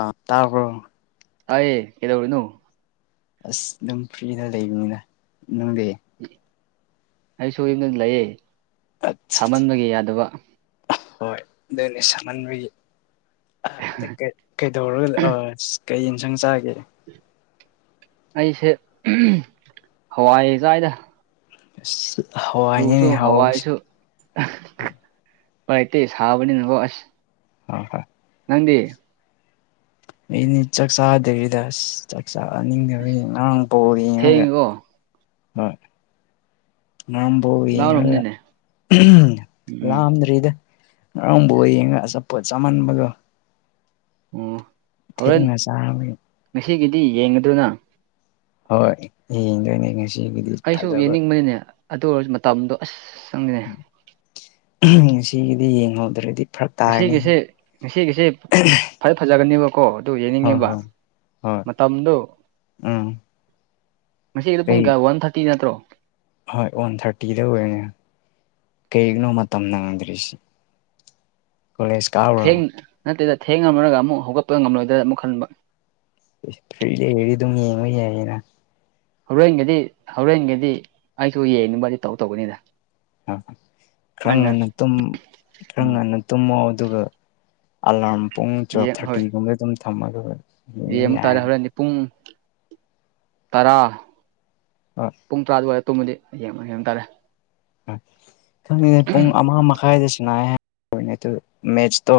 ꯑ ꯇꯥ ꯑꯌꯦ ꯀꯗꯧꯔꯅꯣ ꯑꯁ ꯑꯗꯨꯝ ꯐ꯭ꯔꯤꯗ ꯂꯩꯕꯅꯤꯅ ꯅꯨꯡꯗꯤ ꯑꯩ ꯁꯝꯗꯪ ꯂꯥꯛꯑꯦ ꯑ ꯍꯣꯏ ꯑꯗꯨꯅꯦ ꯁꯃꯅꯒꯤ ꯀꯩꯗꯧꯔꯣꯏ ꯀꯩ ꯌꯦꯟꯁꯥꯡ ꯆꯥꯒꯦ ꯑꯩꯁꯦ ꯍꯋꯥꯏꯖꯥꯏꯗ ꯍꯋꯥꯏꯅꯦꯅꯦ ꯍꯥꯎꯁ ꯄꯥꯏꯇ ꯍꯥꯎꯕꯅꯤꯅꯕꯣꯁ ꯑ ꯐ ꯅꯪꯗꯤ ꯑꯩꯅ ꯆꯥꯛ ꯆꯥꯗꯕꯤꯗꯁ ꯆꯥꯛ ꯑꯁ ꯆꯥꯅꯤꯡꯗꯕꯉꯥꯡ ꯄꯧ ꯌꯦꯡꯉꯒ ꯊꯦꯡꯉꯦꯀꯣ ꯍꯣꯏ ꯅꯕꯨꯧ ꯌꯦꯡꯉꯒ ꯂꯥꯎꯔꯝꯅꯤꯅꯦ ꯎꯝ ꯂꯥꯑꯝꯗ꯭ꯔꯤꯗ ꯉꯔꯥꯡꯕ ꯌꯦꯡꯉꯒ ꯑꯆꯥꯄꯣꯠ ꯆꯥꯃꯟꯕꯗꯣ ꯎꯝ ꯊꯦꯡꯅ ꯆꯥꯔꯃꯤ ꯉꯁꯤꯒꯤꯗꯤ ꯌꯦꯡꯗꯨꯅ ꯍꯣꯏ ꯌꯦꯡꯗꯣꯏꯅꯦ ꯉꯁꯤꯒꯤꯗꯤ ꯑꯩꯁꯨ ꯐꯖꯕ ꯌꯦꯡꯅꯤꯡꯕꯅꯤꯅꯦ ꯑꯗꯨ ꯑꯣꯏꯔꯁꯨ ꯃꯇꯝꯗꯣ ꯑꯁ ꯆꯪꯉꯤꯅꯦ ꯁꯤꯒꯤꯗꯤ ꯌꯦꯡꯍꯧꯗ꯭ꯔꯗꯤ ꯐꯔꯛ ꯇꯥꯔꯅꯤ ꯉꯁꯤꯒꯤꯁꯤꯦ ꯉꯁꯤꯒꯤꯁꯦ ꯐꯔ ꯐꯖꯒꯅꯦꯕ ꯀꯣ ꯑꯗꯨ ꯍꯣꯏ ꯌꯦꯡꯅꯤꯡꯉꯦꯕ ꯍꯣꯏ ꯍꯣꯏ ꯃꯇꯝꯗꯨꯣ ꯎꯝ ꯃꯁꯤꯗꯣ ꯄꯨꯡ ꯀꯩ ꯀꯌꯥ ꯋꯥꯟ ꯊꯥꯔꯇꯤ ꯅꯠꯇ꯭ꯔꯣ ꯍꯣꯏ ꯋꯥꯟ ꯊꯥꯔꯇꯤꯗ ꯑꯣꯏꯅꯤ ꯀꯩꯒꯤꯅꯣ ꯃꯇꯝ ꯅꯪꯗ꯭ꯔꯤꯁꯤ ꯀ ꯁꯀꯥꯎ ꯊꯦꯡ ꯅꯠꯇ꯭ꯔꯦꯗ ꯊꯦꯡ ꯉꯝꯃꯔꯒ ꯑꯃꯨꯛ ꯍꯧꯒꯠꯄ ꯉꯝꯂꯣꯏꯗ꯭ꯔꯥ ꯑꯃꯨꯛ ꯈꯟꯕ ꯐꯗꯤꯗꯤ ꯑꯗꯨꯝ ꯌꯦꯡꯕ ꯌꯥꯏꯌꯦꯅ ꯍꯣꯔꯦꯟꯒꯗꯤ ꯍꯣꯔꯦꯟꯒꯗꯤ ꯑꯩꯁꯨ ꯌꯦꯡꯅꯤꯡꯕꯗꯤ ꯇꯧ ꯇꯧꯕꯅꯤꯗ ꯈ꯭ꯔꯪ ꯅꯪꯅ ꯉꯟꯅ ꯈꯪ ꯎꯝ ꯉꯟꯅ ꯇꯨꯝꯃꯣ ꯑꯗꯨꯒ ꯑꯜꯂꯔꯝ ꯄꯨꯡ ꯆ ꯊꯥꯔꯇꯤꯒꯨꯝꯗꯦ ꯇꯝ ꯊꯝꯃꯗꯧꯦ ꯑꯦ ꯑꯃ ꯇꯥꯔꯦ ꯍꯧꯔꯅꯤ ꯄꯨꯡ ꯇꯔꯥ ꯍꯣꯏ ꯄꯨꯡ ꯇꯔꯥ ꯑꯗꯨꯋꯥꯏꯗ ꯇꯨꯝꯕꯗꯤ ꯌꯦꯡꯕ ꯌꯦꯕ ꯇꯥꯔꯦ ꯈꯪꯉ ꯄꯨꯡ ꯑꯃ ꯃꯈꯥꯏꯗ ꯁꯤꯅ ꯍꯥꯏꯅꯦ ꯑꯗꯨ ꯃꯦꯠꯁꯇꯣ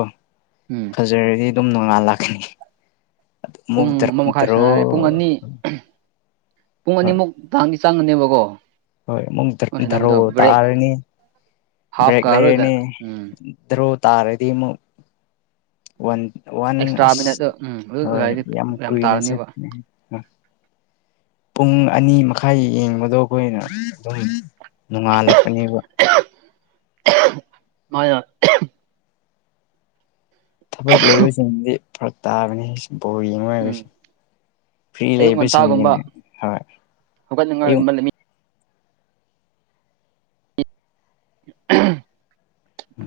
ꯎꯝ ꯐꯖꯔꯗꯤ ꯑꯗꯨꯝ ꯅꯣꯡꯉꯥꯜꯂꯥꯛꯀꯅꯤ ꯄꯨꯡ ꯑꯃ ꯃꯈꯥꯏ ꯁꯥꯟꯅꯔꯦ ꯄꯨꯡ ꯑꯅꯤ ꯄꯨꯡ ꯍꯣꯏ ꯑꯅꯤꯃꯨꯛ ꯇꯍꯥꯟꯒꯤ ꯆꯪꯒꯅꯦꯕꯀꯣ ꯍꯣꯏ ꯑꯃꯨꯛ ꯃꯣꯏ ꯙꯔꯣ ꯁꯥꯟꯅꯕꯗꯣ ꯕ꯭ꯔꯦꯛ ꯇꯥꯔꯅꯤ ꯕ꯭ꯔꯦꯛ ꯍꯥꯐꯀ ꯑꯗꯨꯋꯥꯏꯗ ꯂꯩꯔꯅꯤ ꯎꯝ ꯏ꯭ꯔꯣ ꯇꯥꯔꯗꯤꯃ ꯋꯥ ꯑꯦꯛꯁꯇ꯭ꯔꯥ ꯋꯥꯟꯁ ꯃꯤꯅꯠꯇꯣ ꯎꯝ ꯑꯗꯨ ꯍꯣꯏ ꯑꯗꯨꯋꯥꯏꯗꯤ ꯌꯥꯝ ꯀꯨꯏꯅ ꯆ ꯇꯥꯒꯅꯦꯕ ꯄꯨꯡ ꯑꯅꯤ ꯃꯈꯥꯏ ꯌꯦꯡꯕꯗꯣ ꯑꯩꯈꯣꯏꯅ ꯑꯗꯨꯝ ꯅꯣꯡꯉꯥꯜꯂꯛꯄꯅꯦꯕ ꯃꯥ ꯌꯥ ꯊꯕꯛ ꯂꯩꯕꯁꯤꯡꯗꯤ ꯐꯔꯛ ꯇꯥꯕꯅꯤ ꯕꯧ ꯌꯦꯡꯉ ꯎꯝ ꯍꯥꯏꯕꯁꯦ ꯐ꯭ꯔꯤ ꯑꯌꯨꯛ ꯉꯟꯇꯥꯒꯨꯝꯕ ꯂꯩꯕꯁꯤꯡꯁꯤꯅꯦ ꯍꯣꯏ ꯑꯌꯨꯛ ꯍꯧꯒꯠꯅꯤꯡꯉꯥꯏꯒꯨꯝꯕ ꯂꯩ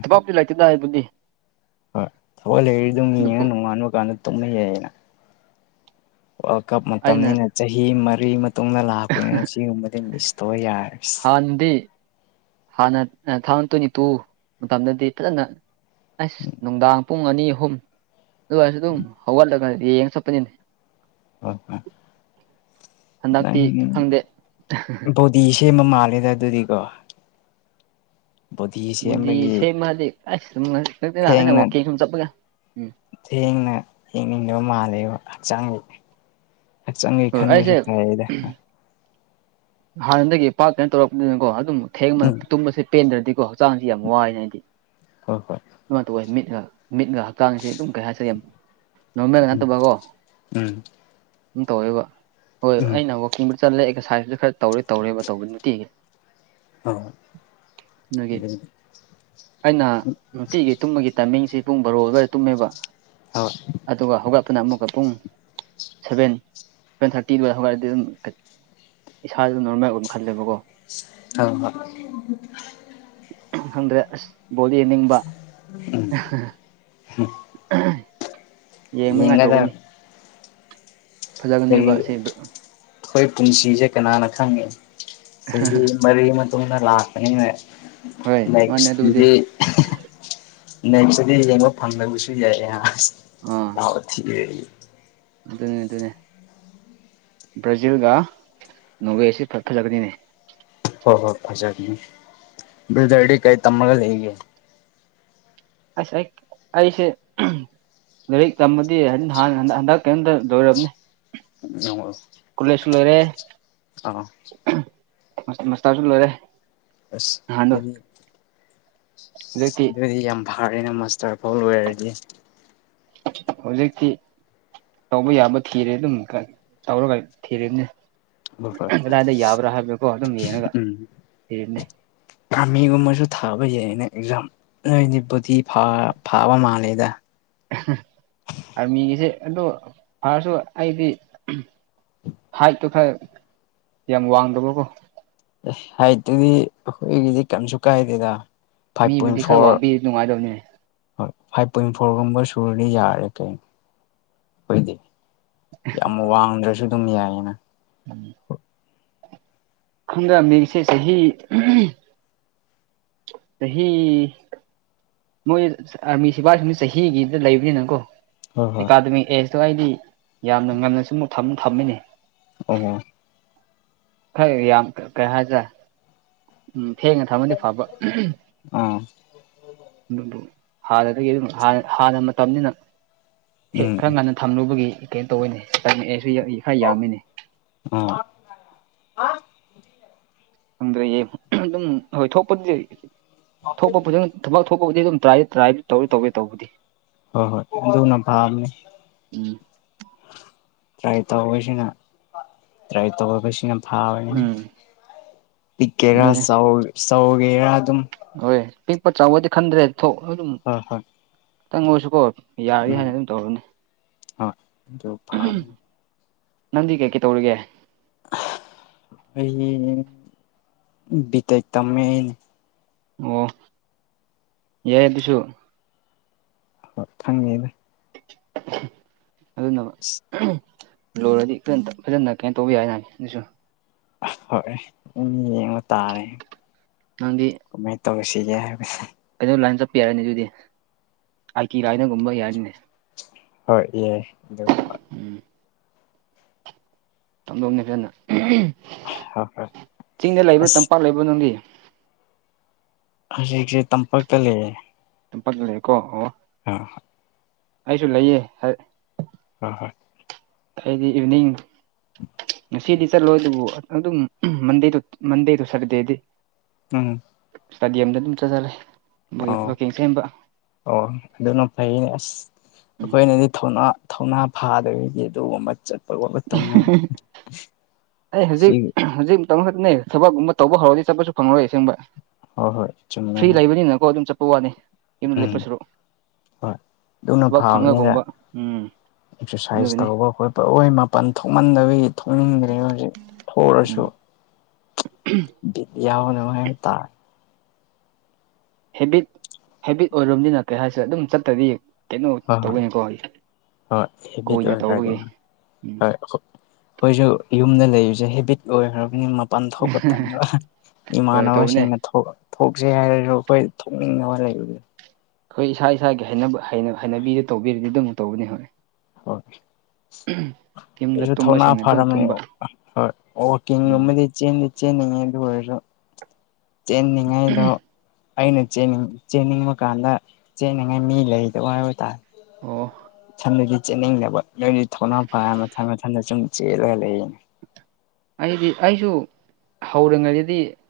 ꯑꯄꯥꯞꯇ ꯂꯩꯥꯏꯇꯗ ꯍꯥꯏꯕꯗꯤ ꯍꯣꯏ ꯊꯋꯥꯛ ꯂꯩꯔꯤ ꯑꯗꯨꯝ ꯌꯦꯡꯉ ꯅꯣꯡꯉꯥꯟꯕ ꯀꯥꯟꯗ ꯇꯨꯝꯅ ꯌꯥꯏꯌꯦꯅ ꯋꯥꯔꯜ ꯀꯞ ꯑꯩꯅ ꯃꯇꯝꯅꯤꯅ ꯆꯍꯤ ꯃꯔꯤ ꯃꯇꯨꯡꯗ ꯂꯥꯛꯄꯅꯤꯅ ꯁꯤꯒꯨꯝꯕꯗꯤ ꯃꯤꯁ ꯇꯧꯕ ꯌꯥꯔꯦ ꯗꯤ ꯍꯥꯟꯅ ꯊꯥꯎꯖꯟ ꯇ꯭ꯋꯦꯟꯇꯤ ꯇꯨ ꯃꯇꯝꯗꯗꯤ ꯐꯖꯅ ꯑꯁ ꯅꯨꯡꯗꯥꯡ ꯄꯨꯡ ꯑꯅꯤ ꯑꯍꯨꯝ ꯑꯗꯨꯏꯔꯁꯨ ꯑꯗꯨꯝ ꯍꯧꯒꯠꯂꯒ ꯌꯦꯡꯉ ꯆꯠꯄꯅꯤꯅꯦ ꯑꯣ ꯍꯣꯏ ꯍꯟꯗꯛꯇꯤ ꯈꯪꯗꯦ [unintelligible] ꯄꯤ ꯁꯦꯝꯕ ꯃꯥꯜꯂꯦꯗ ꯑꯗꯨꯗꯤꯀꯣ ꯕꯣꯗꯤ ꯕꯨꯗꯤ ꯁꯦꯝꯕꯒꯤ ꯁꯦꯝꯃꯗꯤ ꯑꯁ [unintelligible] ꯊꯦꯡꯅ ꯋꯀꯤꯡ ꯁꯨꯝ ꯆꯠꯄꯒꯦ ꯊꯦꯡꯅ ꯌꯦꯡꯅꯤꯡꯗꯕ ꯃꯥꯜꯂꯦꯕ ꯍꯛꯆꯥꯡ ꯍꯛꯆꯥꯡꯒꯤ ꯍꯣꯏ ꯑꯩꯁꯦ ꯈꯟꯕꯁꯨ ꯐꯔꯦꯗꯥ ꯍꯥꯟꯅꯗꯒꯤ ꯄꯥꯛꯇꯅ ꯇꯧꯔꯛꯄꯅꯤꯅꯀꯣ ꯑꯗꯨꯝ ꯊꯦꯡꯕꯅ ꯎꯝ ꯇꯨꯝꯕꯁꯦ ꯄꯦꯟꯗ꯭ꯔꯗꯤꯀꯣ ꯍꯛꯆꯥꯡꯁꯦ ꯌꯥꯝ ꯋꯥꯏꯅ ꯑꯩꯗꯤ ꯍꯣꯏ ꯍꯣꯏ ꯑꯗꯨꯃꯥꯏ ꯇꯧꯋꯦ ꯃꯤꯠꯑꯥ ꯃꯤꯠꯒ ꯍꯛꯇꯥꯥꯡꯁꯦ ꯑꯗꯨꯝ ꯀꯩ ꯍꯥꯏꯁꯤꯒꯦ ꯅꯣꯔꯃꯦꯜ ꯎꯝ ꯅꯠꯇꯕꯒꯣ ꯎꯝ ꯗꯨꯝ ꯇꯧꯋꯦꯕ ꯍꯣꯏ ꯎꯝ ꯑꯩꯅ ꯋꯥꯛꯀꯤꯡꯕꯨ ꯆꯠꯂꯦ ꯑꯦꯛꯁꯔꯁꯥꯏꯖꯁꯨ ꯈꯔ ꯇꯧꯔꯦ ꯇꯧꯔꯦꯕ ꯇꯧꯕ ꯅꯨꯡꯇꯤꯒꯤ ꯍꯣꯏ ꯅꯨꯒꯤ ꯍꯣꯏ ꯑꯩꯅ ꯅꯨꯡꯇꯤꯒꯤ ꯇꯨꯝꯕꯒꯤ ꯇꯥꯏꯃꯤꯡꯁꯤ ꯄꯨꯡ ꯕꯥꯔꯣ ꯑꯗ꯭ꯋꯥꯏ ꯇꯨꯝꯃꯦꯕ ꯍꯣꯠ ꯑꯗꯨꯒ ꯍꯧꯒꯠꯄꯅ ꯑꯃꯨꯛꯀ ꯄꯨꯡ ꯁꯚꯦꯟ ꯚꯦꯟ ꯊꯥꯔꯇꯤ ꯑꯗ꯭ꯋꯥꯏ ꯍꯧꯒꯠꯂꯗꯤ ꯑꯗꯨꯝ ꯏꯁꯥꯗ ꯅꯣꯔꯃꯦꯜꯑꯣꯏ ꯈꯜꯂꯦꯕꯀꯣ ꯍꯣ ꯍꯣꯏ ꯈꯪꯗ꯭ꯔꯦ ꯑꯁ ꯕꯣꯜꯗꯤ ꯌꯦꯡꯅꯤꯡꯕ ꯎꯝ ꯌꯦꯡꯅꯉꯥꯏ ꯌꯦꯡꯒꯗꯕ ꯇꯧꯒꯅꯤ ꯐꯖꯒꯅꯦꯕ ꯀꯔꯤ ꯑꯁꯤ ꯑꯩꯈꯣꯏ ꯄꯨꯟꯁꯤꯁꯦ ꯀꯅꯥꯅ ꯈꯪꯉꯦ ꯆꯍꯤ ꯃꯔꯤ ꯃꯇꯨꯡꯗ ꯂꯥꯛꯄꯅꯤꯅꯦ ꯍꯣꯏ ꯃꯥꯅꯦ ꯑꯗꯨꯕꯨꯗꯤ ꯅꯦꯛꯁꯀꯤꯗꯤ ꯅꯦꯛꯁꯇꯗꯤ ꯌꯦꯡꯕ ꯐꯪꯗꯕꯁꯨ ꯌꯥꯏꯌꯦꯅ ꯑꯥ ꯂꯥꯎꯑꯣ ꯊꯤꯔ ꯑꯗꯨꯅꯦ ꯑꯗꯨꯅꯦ ꯕ꯭ꯔꯥꯖꯤꯜꯒ ꯅꯣꯋꯦꯁꯤ ꯐꯠ ꯐꯖꯒꯅꯤꯅꯦ ꯍꯣ ꯍꯣꯏ ꯐꯖꯒꯤꯅꯤ ꯕ꯭ꯔꯥꯗꯔꯗꯤ ꯀꯩ ꯇꯝꯃꯒ ꯂꯩꯒꯦ ꯑꯁ ꯑꯩ ꯑꯩꯁꯦ ꯂꯥꯏꯔꯤꯛ ꯇꯝꯃꯗꯤ ꯍꯟ ꯍꯥꯟ ꯍꯟꯗꯛ ꯍꯟꯗꯛ ꯀꯔꯤꯝꯇ ꯂꯣꯏꯔꯝꯅꯤ [unintelligible] ꯀꯨꯂꯦꯁꯨ ꯂꯣꯢꯔꯦ ꯑꯥ ꯃꯁꯇꯥꯔꯁꯨ ꯂꯣꯏꯔꯦ ꯑꯁ ꯅꯍꯥꯟꯗꯣ ꯑꯗꯨꯗꯤ ꯍꯧꯖꯤꯛꯇꯤ ꯑꯗꯨꯢꯗꯤ ꯌꯥꯝ ꯥꯐꯥꯔꯦꯅ ꯃꯁꯇꯔ ꯐꯥꯎ ꯂꯣꯏꯔꯗꯤ ꯍꯧꯖꯤꯛꯇꯤ ꯇꯧꯕ ꯌꯥꯕ ꯊꯤꯔꯦ ꯑꯗꯨꯝ ꯈꯥ ꯇꯧꯔꯒ ꯊꯤꯔꯦꯅꯦ ꯀꯗꯥꯏꯗ ꯌꯥꯕ꯭ꯔꯥ ꯍꯥꯏꯕꯀꯣ ꯑꯗꯨꯝ ꯌꯦꯡꯉꯒ ꯊꯤꯔꯤꯅꯦ ꯑꯥꯃꯤꯒꯨꯝꯕꯖꯨ ꯊꯥꯕ ꯌꯥꯏꯌꯦꯅ ꯑꯦꯛꯖꯥꯝ ꯅꯣꯏꯗꯤ ꯄꯨꯇꯤ ꯐꯥ ꯐꯥꯕ ꯃꯥꯜꯂꯦꯗ ꯑꯥꯔꯃꯤꯒꯤꯁꯦ ꯑꯗꯨ ꯐꯥꯔꯁꯨ ꯑꯩꯗꯤ ꯍꯥꯏꯠꯇꯣ ꯈꯔ ꯌꯥꯝ ꯋꯥꯡꯗꯕꯀꯣ ꯑꯦ ꯍꯥꯏꯠꯇꯨꯒꯤ ꯑꯩꯈꯣꯏꯒꯤꯗꯤ ꯀꯝꯁꯨ ꯀꯥꯏꯗꯦꯗ ꯐꯥꯏꯚ ꯄꯣꯏꯟ ꯃꯤꯕꯨꯗꯤ ꯈꯔ ꯐꯣꯔ ꯋꯥꯡꯕꯤ ꯅꯨꯡꯉꯥꯏꯗꯕꯅꯦ ꯍꯣꯏ ꯐꯥꯏꯚ ꯄꯣꯏꯟ ꯐꯣꯔꯒꯨꯝꯕ ꯁꯨꯔꯗꯤ ꯌꯥꯔꯦ ꯀꯩꯅꯣ ꯑꯩꯈꯣꯏꯗꯤ ꯌꯥꯝ ꯋꯥꯡꯗ꯭ꯔꯁꯨ ꯑꯗꯨꯝ ꯌꯥꯏꯌꯦꯅ ꯎꯝ ꯈꯪꯗꯦ ꯃꯤꯡꯁꯦ ꯆꯍꯤ [unintelligible] ꯆꯍꯤ ꯃꯣꯏ ꯑꯥꯔꯃꯤ ꯁꯤꯕꯥ ꯁꯤꯡ ꯆꯍꯤꯒꯤꯗ ꯂꯩꯕꯅꯤꯅ ꯀꯣ ꯍꯣꯏ ꯍꯣꯏ ꯑꯦꯀꯥꯗꯃꯤꯛ ꯑꯦꯖꯇꯨ ꯑꯩꯗꯤ ꯌꯥꯝꯅ ꯉꯟꯅ ꯁꯨꯝ ꯊꯝ ꯊꯝꯃꯤꯅꯦ ꯑꯣ ꯍꯣ ꯈꯔ ꯌꯥꯝ ꯀꯥ ꯀꯥ ꯍꯥꯏꯖꯦ ꯎꯝ ꯊꯦꯡꯅ ꯊꯝꯃꯗꯤ ꯐꯕ ꯑꯥ ꯑꯗꯨꯕꯨ ꯍꯥꯗ ꯑꯗꯨꯒꯤ ꯑꯗꯨꯗꯨꯝ ꯍꯥꯟꯅ ꯍꯥꯟꯅ ꯃꯇꯝꯅꯤꯅ ꯍꯦꯛ ꯎꯝ ꯈꯔ ꯉꯟꯅ ꯊꯝꯂꯨꯕꯒꯤ ꯀꯩꯅꯣ ꯇꯧꯋꯤꯅꯤꯝꯑ ꯑꯩꯁꯨ ꯈꯔ ꯌꯥꯝꯃꯤꯅꯤ ꯎꯝ ꯈꯪꯗ꯭ꯔꯦꯌꯦꯦ ꯑꯗꯨꯝ ꯍꯣꯏ ꯊꯣꯛꯄꯗꯤꯗꯤ ꯊꯣꯛꯄ ꯐꯖ ꯊꯕꯛ ꯊꯣꯛꯄꯕꯨꯗꯤ ꯑꯗꯨꯝ ꯇ꯭ꯔꯥꯏꯗꯤ ꯇꯥꯏ ꯍꯣꯏ ꯍꯣꯏ ꯑꯗꯅ ꯚꯞꯅꯦ ꯎꯝ ꯇ꯭ꯔꯥꯏ ꯇꯧꯕꯁꯤꯅ ꯇ꯭ꯔꯥꯏ ꯇꯧꯁꯤꯅ ꯐ ꯎꯝ ꯄꯤꯛꯀꯦꯔꯥ ꯑꯗꯨꯅꯦ ꯆꯧ ꯆꯧꯒꯦꯔ ꯑꯗꯨꯝ ꯍꯣꯏ ꯄꯤꯛꯄ ꯆꯥꯎꯕꯗꯤ ꯈꯟꯗ꯭ꯔꯦ ꯊꯣꯛ ꯑꯗꯨꯝ ꯍꯣꯏ ꯍꯣꯏ ꯈꯤꯇꯪ ꯑꯣꯏꯁꯨꯀꯣ ꯌꯥꯔꯤ ꯎꯝ ꯍꯥꯏꯅ ꯑꯗꯨꯝ ꯇꯧꯔꯅꯤ ꯍꯣꯏ ꯑꯗꯨ ꯐꯥꯝ ꯅꯪꯗꯤ ꯀꯩ ꯀꯩ ꯇꯧꯔꯤꯒꯦ ꯑꯩ ꯕꯤꯇꯦꯛ ꯇꯝꯃꯦ ꯑꯩꯅꯦ ꯑꯣ ꯌꯥꯏ ꯑꯗꯨꯁꯨ ꯍꯣꯏ ꯊꯪꯉꯦꯗ ꯑꯗꯨ ꯅꯕ ꯎ ꯂꯣꯏꯔꯗꯤ ꯐꯖꯅ ꯀꯩꯅꯣ ꯇꯧꯕꯤ ꯍꯥꯏꯅ ꯑꯗꯨꯁꯨ ꯍꯣꯏ ꯌꯦꯡꯕ ꯇꯥꯔꯦ ꯅꯪꯒꯤ ꯃꯦꯠꯇꯣꯁꯤ ꯌꯥ ꯍꯥꯏꯕ ꯑꯩꯩꯅꯣ ꯂꯥꯏꯟ ꯆꯠꯄ ꯌꯥꯔꯅꯤ ꯑꯗꯨꯗꯤ ꯑꯥꯏ ꯇꯤ ꯂꯥꯏꯅꯒꯨꯝꯕ ꯌꯥꯔꯅꯤꯅꯦ ꯍꯣꯏ ꯑꯦ ꯑꯗꯨꯒꯨꯝꯕ ꯎꯝ ꯇꯝꯗꯧꯅꯤ ꯐꯖꯅ ꯍꯣꯏ ꯍꯣꯏ ꯆꯤꯡꯗ ꯂꯩꯕ꯭ꯔꯥ ꯑꯁ ꯇꯝꯄꯥꯛ ꯂꯩꯕ꯭ꯔꯥꯣ ꯅꯪꯒꯤ ꯍꯧꯖꯤꯛꯁꯦ ꯇꯝꯄꯥꯛꯛꯇ ꯂꯩꯌꯦꯦ ꯄꯛ ꯂꯩꯦꯀꯣ ꯑ ꯑꯩꯁꯨ ꯂꯩꯌꯦ ꯍꯣꯏ ꯍꯣꯏ ꯑꯩꯗꯤ ꯏꯚꯤꯅꯤꯡ ꯉꯁꯤꯗꯤ ꯆꯠꯂꯣꯏ ꯑꯗꯨꯕꯨ ꯑꯗꯨꯝ ꯃꯟ ꯇ ꯃꯗ ꯇ ꯁꯔꯗꯦꯗꯤ ꯎꯝ ꯏꯁꯇꯥꯗꯤꯌꯝꯗ ꯑꯗꯨꯝ ꯆꯠꯊꯔꯦ ꯑꯣ ꯋꯥꯛꯀꯤꯡ ꯁꯦꯝꯕ ꯑꯣ ꯑꯗꯨꯅ ꯐꯩꯅꯦ ꯑꯁ ꯑꯩꯈꯣꯏꯅꯗꯤꯅꯥ ꯊꯧꯅꯥ ꯐꯥꯗꯕꯗꯤ ꯑꯗꯨꯒꯨꯝꯕ ꯆꯠ ꯋꯥꯠꯂꯇꯪꯉ ꯑꯩ ꯁꯤ ꯍꯧꯖꯤꯛ ꯍꯧꯖꯤꯛ ꯃꯇꯝ ꯈꯛꯅꯦ ꯊꯕꯛꯀꯨꯝꯕ ꯇꯧꯕ ꯍꯧꯔꯗꯤ ꯆꯠꯄꯁꯨ ꯐꯪꯂꯔꯣꯏ ꯑꯁꯦꯡꯕ ꯍꯣꯏ ꯍꯣꯏ ꯆꯨꯝꯃꯦ ꯐ꯭ꯔꯤ ꯂꯩꯕꯅꯤꯅꯀꯣ ꯑꯗꯨꯝ ꯆꯠꯄ ꯋꯥꯅꯤꯦ ꯌꯨꯝꯗ ꯂꯦꯞꯄ ꯎꯝ ꯁꯔꯛ ꯍꯣꯏ ꯑꯗꯨꯅ ꯐꯕꯅꯤꯒ ꯎꯝ ꯑꯦꯛꯁꯔꯁꯥꯏꯁ ꯑꯗꯨꯒꯤꯅꯤ ꯇꯧꯕ ꯑꯩꯣꯏ ꯄꯣꯏ ꯃꯥꯄꯟ ꯊꯣꯛꯃꯟꯗꯕꯤ ꯊꯣꯛꯅꯤꯡꯗ꯭ꯔꯦ ꯍꯧꯖꯤꯛ ꯊꯣꯛꯔꯁꯨ ꯎꯝ ꯗꯤꯌꯥ ꯍꯅꯉꯥꯏ ꯇꯥ ꯍꯦꯕꯤꯠ ꯍꯦꯕꯤꯠ ꯑꯣꯏꯔꯣꯝꯗꯤꯅ ꯀꯩ ꯍꯥꯏꯁꯦ ꯑꯗꯨꯝ ꯆꯠꯇꯗꯤ ꯍ ꯍ ꯍ ꯍꯕꯤ ꯇ ꯀꯣꯏꯅ ꯑꯣꯏꯦ ꯇꯧꯕꯒꯤ ꯎꯝ ꯍ ꯑꯩꯈꯣꯏꯁꯨ ꯌꯨꯝꯗ ꯂꯩꯔꯤꯁꯦ ꯍꯦꯕꯤꯠ ꯑꯣꯏꯈ꯭ꯔꯕꯅꯤ ꯄꯥꯡꯊꯣꯛꯄꯇꯕ ꯍꯣꯏ ꯇꯧꯕꯅꯦ ꯏꯃꯥꯟꯅꯕꯁꯤꯡꯅ ꯊꯣꯛꯆꯦ ꯍꯥꯏꯔꯁꯨ ꯑꯩꯈꯣꯏ ꯊꯣꯛꯅꯤꯡꯅꯕ ꯂꯩꯕꯗ ꯑꯩꯈꯣꯏ ꯏꯁꯥ ꯏꯁꯥꯒꯤ ꯍꯩꯅꯕꯤꯗꯨ ꯇꯧꯕꯤꯔꯗꯤ ꯑꯗꯨꯝ ꯇꯧꯕꯅꯤ ꯍꯣꯏ ꯍꯣꯏ ꯌꯨꯝꯗ ꯑꯩꯁꯨ ꯊꯧꯅꯥ ꯇꯨꯝꯕꯁꯤꯡꯅ ꯑꯗꯨꯝ ꯐꯔꯝ ꯇꯨꯝꯕ ꯎꯝ ꯍꯣꯏꯀꯤꯡꯒꯨꯝꯗꯤ ꯆꯦꯟꯗꯤ ꯆꯦꯟꯜꯂꯤꯉꯥꯏꯗ ꯑꯣꯏꯔꯣ ꯆꯦꯟꯅꯤꯉꯥꯏꯗꯣ ꯑꯩꯅꯅꯤꯡ ꯆꯦꯟꯅꯤꯡꯕ ꯀꯥꯟꯗ ꯆꯦꯅꯤꯡꯉꯥꯏ ꯃꯤ ꯂꯩꯗꯕ ꯍꯥꯏꯕ ꯇꯥꯔꯦ ꯑꯣ ꯗꯤ ꯆꯦꯟꯠꯅꯤꯡꯗꯕ ꯅꯣꯏꯗꯤ ꯊꯧꯅꯥ ꯐꯥꯏꯔ ꯃꯊꯪ ꯃꯊꯟꯇ ꯁꯨꯝ ꯆꯦꯜꯂꯒ ꯂꯩꯔꯤꯅꯦ ꯑꯩꯗꯤ ꯑꯩꯁꯨ ꯍꯧꯔꯤꯉꯩꯗꯗꯤꯅ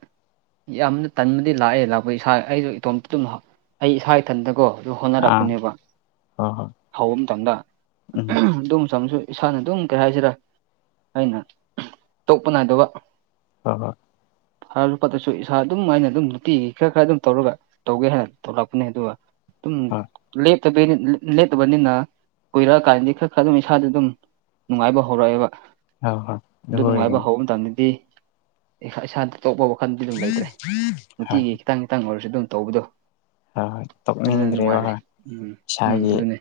ꯌꯥꯝꯅ ꯇꯟꯕꯗꯤ ꯂꯥꯛꯑꯦ ꯂꯥꯛꯄ ꯏꯁꯥ ꯑꯩꯁꯨꯅ ꯏꯇꯣꯝꯇꯇꯣ ꯑꯩ ꯏꯁꯥ ꯏꯊꯟꯗꯀꯣ ꯑꯗꯨ ꯍꯣꯠꯅꯔꯛꯄꯅꯦꯕ ꯑ ꯍ ꯍꯧꯕ ꯃꯇꯝꯗ ꯑꯗꯨꯝ ꯆꯪꯁꯨ ꯏꯁꯥꯅ ꯑꯗꯨꯝ ꯀꯩ ꯍꯥꯏꯁꯤꯔ ꯑꯩꯅ ꯇꯣꯛꯄ ꯅꯥꯏꯗꯕ ꯍ ꯍ ꯐ ꯄꯠꯇꯁꯨ ꯏꯁꯥ ꯑꯗꯨꯝ ꯑꯩꯅ ꯑꯗꯨꯝ ꯅꯨꯡꯇꯤꯒꯤ ꯈꯔ ꯈꯔ ꯑꯗꯨꯝ ꯇꯧꯔꯒ ꯇꯧꯒꯦ ꯍꯥꯏꯅ ꯇꯧꯔꯛꯄꯅꯦ ꯑꯗꯨꯒ ꯍꯣꯏ ꯑꯗꯨꯝꯦꯞꯇꯕ ꯂꯦꯞꯇꯕꯅꯤꯅ ꯀꯨꯏꯔꯛꯑꯀꯥꯟꯗꯤ ꯈꯔ ꯈꯔ ꯑꯗꯨꯝ ꯏꯁꯥꯗ ꯑꯗꯨꯝ ꯅꯨꯡꯉꯥꯏꯕ ꯍꯧꯔꯛꯑꯦꯕ ꯍꯣꯏ ꯍꯣꯏ ꯑꯗꯨ ꯅꯨꯡꯉꯥꯏꯕ ꯑꯣꯏꯒꯅꯤ ꯍꯧꯕ ꯃꯇꯝꯗꯗꯤ ꯏꯁꯥꯗ ꯇꯣꯛꯞꯄ ꯋꯥꯈꯜꯗꯤ ꯑꯗꯨꯝ ꯂꯩꯇ꯭ꯔꯦ ꯍꯣꯏ ꯅꯨꯡꯇꯤꯒꯤ ꯈꯤꯇꯪ ꯈꯤꯇꯪ ꯑꯣꯏꯔꯁꯨ ꯑꯗꯨꯝ ꯇꯧꯕꯗꯣ ꯍꯣꯏ ꯍꯣꯏ ꯑꯗꯨꯅ ꯇꯣꯛꯅꯤꯡꯗ꯭ꯔꯦꯕ ꯅꯨꯡꯉꯥꯏꯔꯦ ꯍꯣꯏ ꯎꯝ ꯎꯝ ꯏꯁꯥꯒꯤ ꯑꯗꯨꯅꯦ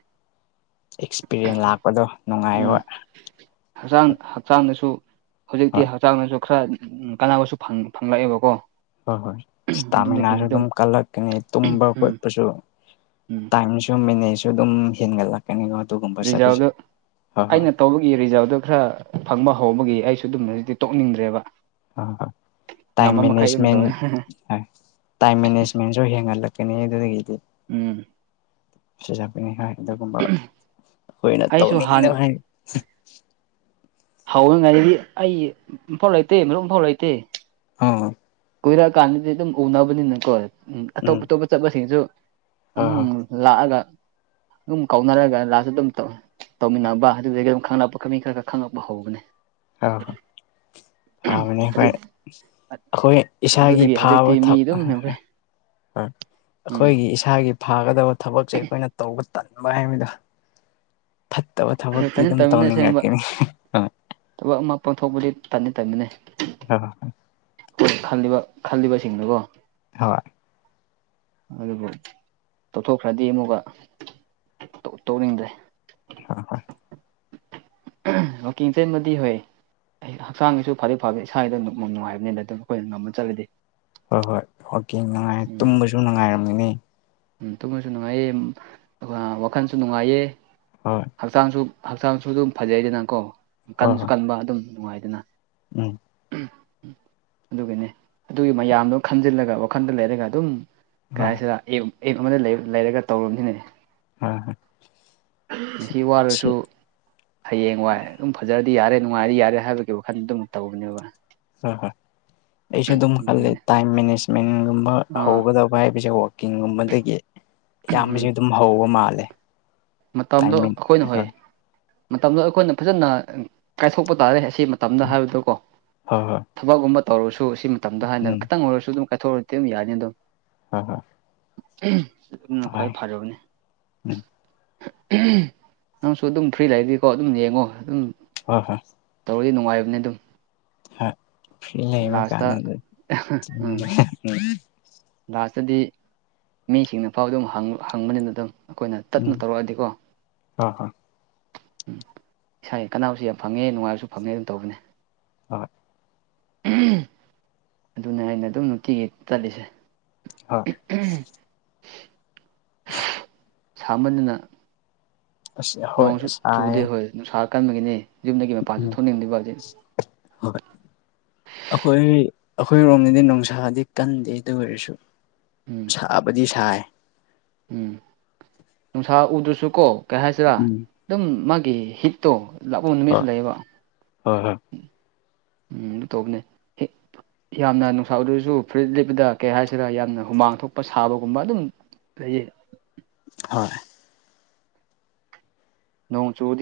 ꯑꯦꯛꯁꯄꯤꯔꯤꯌꯦꯦꯟꯟ ꯂꯥꯛꯄꯗꯣ ꯎꯝ ꯅꯨꯡꯉꯥꯏꯋ ꯍꯛꯆꯥꯡ ꯍꯛꯆꯥꯡꯗꯁꯨ ꯍꯣꯏ ꯍꯧꯖꯤꯛꯇꯤ ꯍꯛꯆꯥꯡꯗꯁꯨ ꯈꯔ ꯀꯥꯟꯅꯕꯁꯨ ꯐꯪ ꯐꯪ ꯂꯕ ꯀꯣ ꯍꯣꯏ ꯍꯣꯏ ꯏꯁꯇꯥꯃꯤꯅꯥꯁꯨ ꯑꯗꯨꯝ ꯀꯜꯂꯛꯀꯅꯤ ꯇꯨꯝꯕ ꯎꯝ ꯈꯣꯠꯄꯁꯨ ꯎꯝ ꯇꯥꯏꯝꯁꯨ ꯃꯅꯦꯁꯨ ꯑꯗꯨꯝ ꯍꯒꯂ ꯀꯩꯅꯣ ꯇꯒꯨꯝ ꯔꯤꯖꯥꯕꯗ ꯑꯩꯅ ꯇꯧꯕꯒꯤ ꯔꯤꯖꯥꯕꯗꯨ ꯈꯔ ꯐꯪꯕ ꯍꯧꯕꯒꯤ ꯑꯩꯁꯨ ꯑꯗꯨꯝ ꯍꯧꯖꯤꯛꯇꯤ ꯇꯣꯛꯅꯤꯡꯗ꯭ꯔꯦꯕ ꯇ ꯃ ꯉꯝꯃ ꯃꯈꯩ ꯑꯗꯨꯝ ꯇꯧꯋꯦ ꯇꯥꯏ ꯃ ꯣ ꯍꯡꯍꯜꯂꯀꯅꯤ ꯑꯗꯨꯗꯒꯤꯗꯤ ꯎꯝ ꯅꯤ ꯑꯗꯨꯒꯨꯝꯕ ꯑꯩꯈꯣꯏꯅ ꯑꯩꯁꯨ ꯇꯧꯅꯤꯡꯕ ꯍꯥꯟꯅ ꯍꯥꯏ ꯍꯧꯋꯏꯉꯥꯏꯗꯤ ꯑꯩ ꯏꯐꯥꯎ ꯂꯩꯇꯦ ꯃꯔꯨꯞ ꯑꯃꯐꯥꯎ ꯂꯩꯇꯦ ꯑ ꯀꯨꯏꯔꯛꯑꯀꯥꯟꯗꯗꯤ ꯑꯗꯨꯝ ꯎꯅꯕꯅꯤꯅꯀꯣ ꯑꯇꯣꯞ ꯎꯝ ꯑꯇꯣꯞꯄ ꯆꯠꯄꯁꯤꯡꯁꯨ ꯍꯣꯏ ꯑꯗꯨꯝ ꯍꯣꯏ ꯂꯥꯛꯑꯒ ꯑꯗꯨꯝ ꯀꯥꯎꯅꯔꯒ ꯂꯥꯁꯁꯨ ꯑꯗꯨꯝ ꯇꯧꯋ ꯇꯧꯃꯤꯟꯅꯕ ꯑꯗꯨꯗꯨꯗꯒꯤ ꯑꯗꯨꯝ ꯈꯪꯉꯛꯄ ꯈ ꯃꯤ ꯈꯔ ꯈꯔ ꯈꯪꯉꯛꯄ ꯍꯧꯕꯅꯦ ꯑ ꯃꯅꯤ ꯍꯈꯣꯏ ꯍꯧꯖꯤꯛ ꯑꯩꯈꯣꯏ ꯏꯁꯥꯒꯤ ꯑꯗꯨꯗꯒꯤ ꯐꯥꯕ ꯍꯧꯖꯤꯛꯇꯤ ꯃꯤ ꯑꯗꯨꯝ ꯊꯛꯣꯏ ꯌꯥꯝꯈ꯭ꯔꯦ ꯎꯝ ꯑꯩꯈꯣꯏꯒꯤ ꯏꯁꯥꯒꯤ ꯐꯥꯒꯗꯕ ꯊꯕꯛꯁꯦ ꯑꯩꯈꯣꯏꯅ ꯇꯧꯕ ꯇꯟꯕ ꯍꯥꯏꯕꯗꯣ ꯐꯠꯇꯕ ꯊꯕꯛꯇꯤ ꯇꯟꯗꯤ ꯑꯗꯨꯝ ꯇꯟꯕꯅꯦ ꯑꯁꯦꯡꯕ ꯇꯧꯅꯤꯡꯉꯛꯈꯤꯅꯤ ꯊꯕꯛ ꯑꯃ ꯄꯥꯡꯊꯣꯛꯄꯗꯤ ꯇꯅꯤ ꯇꯝꯃꯤꯅꯤ ꯍ ꯈꯜꯂꯤꯕ ꯈꯜꯂꯤꯕꯁꯤꯡꯗꯨꯀꯣ ꯍ ꯑꯗꯨꯕꯨ ꯇꯧꯊꯣꯛꯈ꯭ꯔꯗꯤ ꯑꯃꯨꯛꯒ ꯇꯧꯅꯤꯡꯗ꯭ꯔꯦ ꯍ ꯍꯣꯏ ꯋꯀꯤꯡ ꯆꯟꯃꯗꯤ ꯍꯣꯏ ꯑꯩ ꯍꯛꯆꯥꯡꯒꯤꯁꯨ ꯐꯗꯤ ꯐꯥꯗꯤꯦ ꯏꯁꯥꯗ ꯑꯗꯨ ꯅꯨꯡꯉꯥꯏꯕꯅꯤꯅ ꯑꯗꯨꯝ ꯑꯩꯈꯣꯏꯅ ꯉꯝꯃ ꯆꯠꯂꯗꯤ ꯍꯣꯏ ꯍꯣꯏ ꯑꯣꯀꯦ ꯅꯨꯡꯉꯥꯏ ꯇꯨꯝꯕꯁꯨ ꯉꯥꯏꯔꯝꯃꯤꯅꯤ ꯇꯨꯝꯅꯁꯨ ꯅꯨꯡꯉꯥꯏꯌꯦ ꯋꯥꯈꯜꯁꯨ ꯅꯨꯡꯉꯥꯏꯌꯦ ꯍꯣꯏ ꯍꯛꯆꯥꯡꯁꯨ ꯍꯛꯆꯥꯡꯁꯨ ꯑꯗꯨꯝ ꯐꯖꯩꯗꯅꯀꯣ ꯍꯣꯏ ꯍꯣꯏ ꯀꯟꯁꯨ ꯀꯟꯕ ꯑꯗꯨꯝ ꯅꯨꯡꯉꯥꯏꯗꯅ ꯎꯝ ꯎꯝ ꯎ ꯑꯗꯨꯒꯒꯤꯅꯦ ꯑꯗꯨꯒꯤ ꯃꯌꯥꯝꯗꯣ ꯈꯟꯖꯤꯜꯂꯒ ꯋꯥꯈꯜꯗ ꯂꯩꯔꯒ ꯑꯗꯨꯝ ꯍꯣꯏ ꯀꯥꯏꯁꯤꯗ ꯑꯦꯞ ꯑꯦꯞ ꯑꯃꯗ ꯂꯩꯔꯒ ꯇꯧꯔꯝꯁꯤꯅꯦꯅꯦ ꯍꯝ ꯁꯤ ꯋꯥꯔꯁꯨ ꯍꯌꯦꯡ ꯋꯥꯏ ꯑꯗꯨꯝ ꯐꯖꯔꯗꯤ ꯌꯥꯔꯦ ꯅꯨꯡꯉꯥꯏꯔꯗꯤ ꯌꯥꯔꯦ ꯍꯥꯏꯕꯒꯤ ꯋꯥꯈꯜꯗ ꯑꯗꯨꯝ ꯇꯧꯕꯅꯦꯕ ꯍꯣꯏ ꯍꯣꯏ ꯑꯩꯁꯨ ꯑꯗꯨꯝ ꯈꯂꯦ ꯑꯗꯨꯒꯤꯅꯦ ꯇꯥꯏꯝ ꯃꯦꯅꯦꯖꯃꯦꯟꯒꯨꯝꯕ ꯑꯥ ꯍꯧꯒꯗꯕ ꯍꯥꯏꯕꯁꯦ ꯋꯥꯛꯀꯤꯡꯒꯨꯝꯕꯗꯒꯤ ꯑꯌꯥꯝꯕꯁꯨ ꯑꯗꯨꯝ ꯍꯧꯕ ꯃꯥꯜꯂꯦ ꯃꯇꯝꯗꯣ ꯑꯩꯈꯣꯏꯅ ꯍꯣꯏ ꯃꯇꯝꯗꯣ ꯑꯩꯈꯣꯏꯅ ꯐꯖꯅ ꯀꯥꯏꯊꯣꯛꯄ ꯇꯥꯔꯦ ꯑꯁꯤ ꯃꯇꯝꯗ ꯍꯥꯏꯕꯗꯣꯀꯣ ꯍꯣꯏ ꯍꯣꯏ ꯊꯕꯛꯀꯨꯝꯕ ꯇꯧꯔꯁꯨ ꯁꯤ ꯃꯇꯝꯗ ꯍꯥꯏꯅ ꯎꯝ ꯈꯤꯇꯪ ꯑꯣꯏꯔꯁꯨ ꯑꯗꯨꯝ ꯀꯥꯏꯊꯣꯛꯑꯅꯤ ꯇ ꯌꯥꯖꯗꯣ ꯍ ꯍ ꯑꯗꯨꯅ ꯈ꯭ꯋꯥꯏ ꯐꯔꯕꯅꯦ ꯎꯝ ꯅꯪꯁꯨ ꯑꯗꯨꯝ ꯐ꯭ꯔꯤ ꯂꯩꯗꯤꯀꯣ ꯑꯗꯨꯝ ꯌꯦꯡꯉꯣ ꯑꯗꯨꯝ ꯍ ꯍꯣꯏ ꯇꯧꯔꯗꯤ ꯅꯨꯡꯉꯥꯏꯕꯅꯤ ꯑꯗꯨꯝ ꯍꯣꯏ ꯐ꯭ꯔꯤ ꯂꯩꯕ ꯂꯥꯁꯇ ꯀꯥꯟꯅ ꯑꯗꯨ ꯂꯇꯗꯤ ꯃꯤꯁꯤꯡꯅꯐꯥꯎ ꯑꯗꯨꯝ ꯍꯪꯕꯅꯤꯅ ꯑꯗꯨꯝ ꯑꯩꯈꯣꯏꯅ ꯇꯞꯅ ꯎꯝ ꯇꯧꯔꯛꯑꯗꯤꯀꯣ ꯍꯣꯏ ꯍꯣꯏ ꯎꯝ ꯏꯁꯥꯒꯤ ꯀꯅꯥꯕꯨꯁꯨ ꯌꯥꯝ ꯐꯪꯉꯦ ꯅꯨꯡꯉꯥꯏꯕꯁꯨ ꯐꯪꯉꯦ ꯑꯗꯨꯝ ꯇꯧꯕꯤꯅꯦ ꯑꯗꯨ ꯑꯗꯨꯅ ꯑꯩꯅ ꯑꯗꯨꯝ ꯅꯨꯡꯇꯤꯒꯤ ꯆꯠꯂꯤꯁꯦ ꯍꯣꯏ [unintelligible] ꯁꯥꯃꯟꯅ ꯑꯁ ꯍꯣꯏ ꯅꯣꯡꯁꯨ ꯆꯨꯗꯦ ꯁꯥꯏꯌꯦ ꯍꯣꯏ ꯅꯨꯡꯁꯥꯔ ꯀꯟꯕꯒꯤꯅꯤ ꯌꯨꯝꯗꯒꯤ ꯃꯄꯥꯟꯁꯨ ꯎꯝ ꯊꯣꯛꯅꯤꯡꯗꯕꯗꯤ ꯍꯣꯏ ꯑꯩꯈꯣꯏ ꯑꯩꯈꯣꯏꯔꯣꯝꯗꯗꯤ ꯅꯨꯡꯁꯥꯗꯤ ꯀꯟꯗꯦ ꯑꯗꯨ ꯑꯣꯏꯔꯁꯨ ꯎꯝ ꯁꯥꯕꯗꯤ ꯁꯥꯏ ꯎꯝ ꯅꯨꯡꯁꯥ ꯎꯗ꯭ꯔꯁꯨ ꯀꯣ ꯀꯩ ꯍꯥꯏꯁꯤꯔꯥ ꯎꯝ ꯑꯗꯨꯝ ꯃꯥꯒꯤ ꯍꯤꯠꯇꯣ ꯂꯥꯛꯄ ꯅꯨꯃꯤꯠꯁꯨ ꯍꯣꯏ ꯂꯩꯌꯦꯕ ꯍꯣꯏ ꯍꯣꯏ ꯎꯝ ꯑꯗꯨ ꯇꯧꯕꯅꯦ ꯍ ꯌꯥꯝꯅ ꯅꯨꯡꯁꯥ ꯑꯣꯏꯗꯔꯁꯨ ꯐꯨꯔꯤꯠ ꯂꯤꯞꯗ ꯀꯩ ꯍꯥꯏꯁꯤꯔ ꯌꯥꯝꯅ ꯍꯨꯃꯥꯡ ꯊꯣꯛꯄ ꯁꯥꯕꯒꯨꯝꯕ ꯑꯗꯨꯝ ꯀꯩꯌꯦ ꯍꯣꯏ ꯅꯣꯡ ꯆꯣꯡ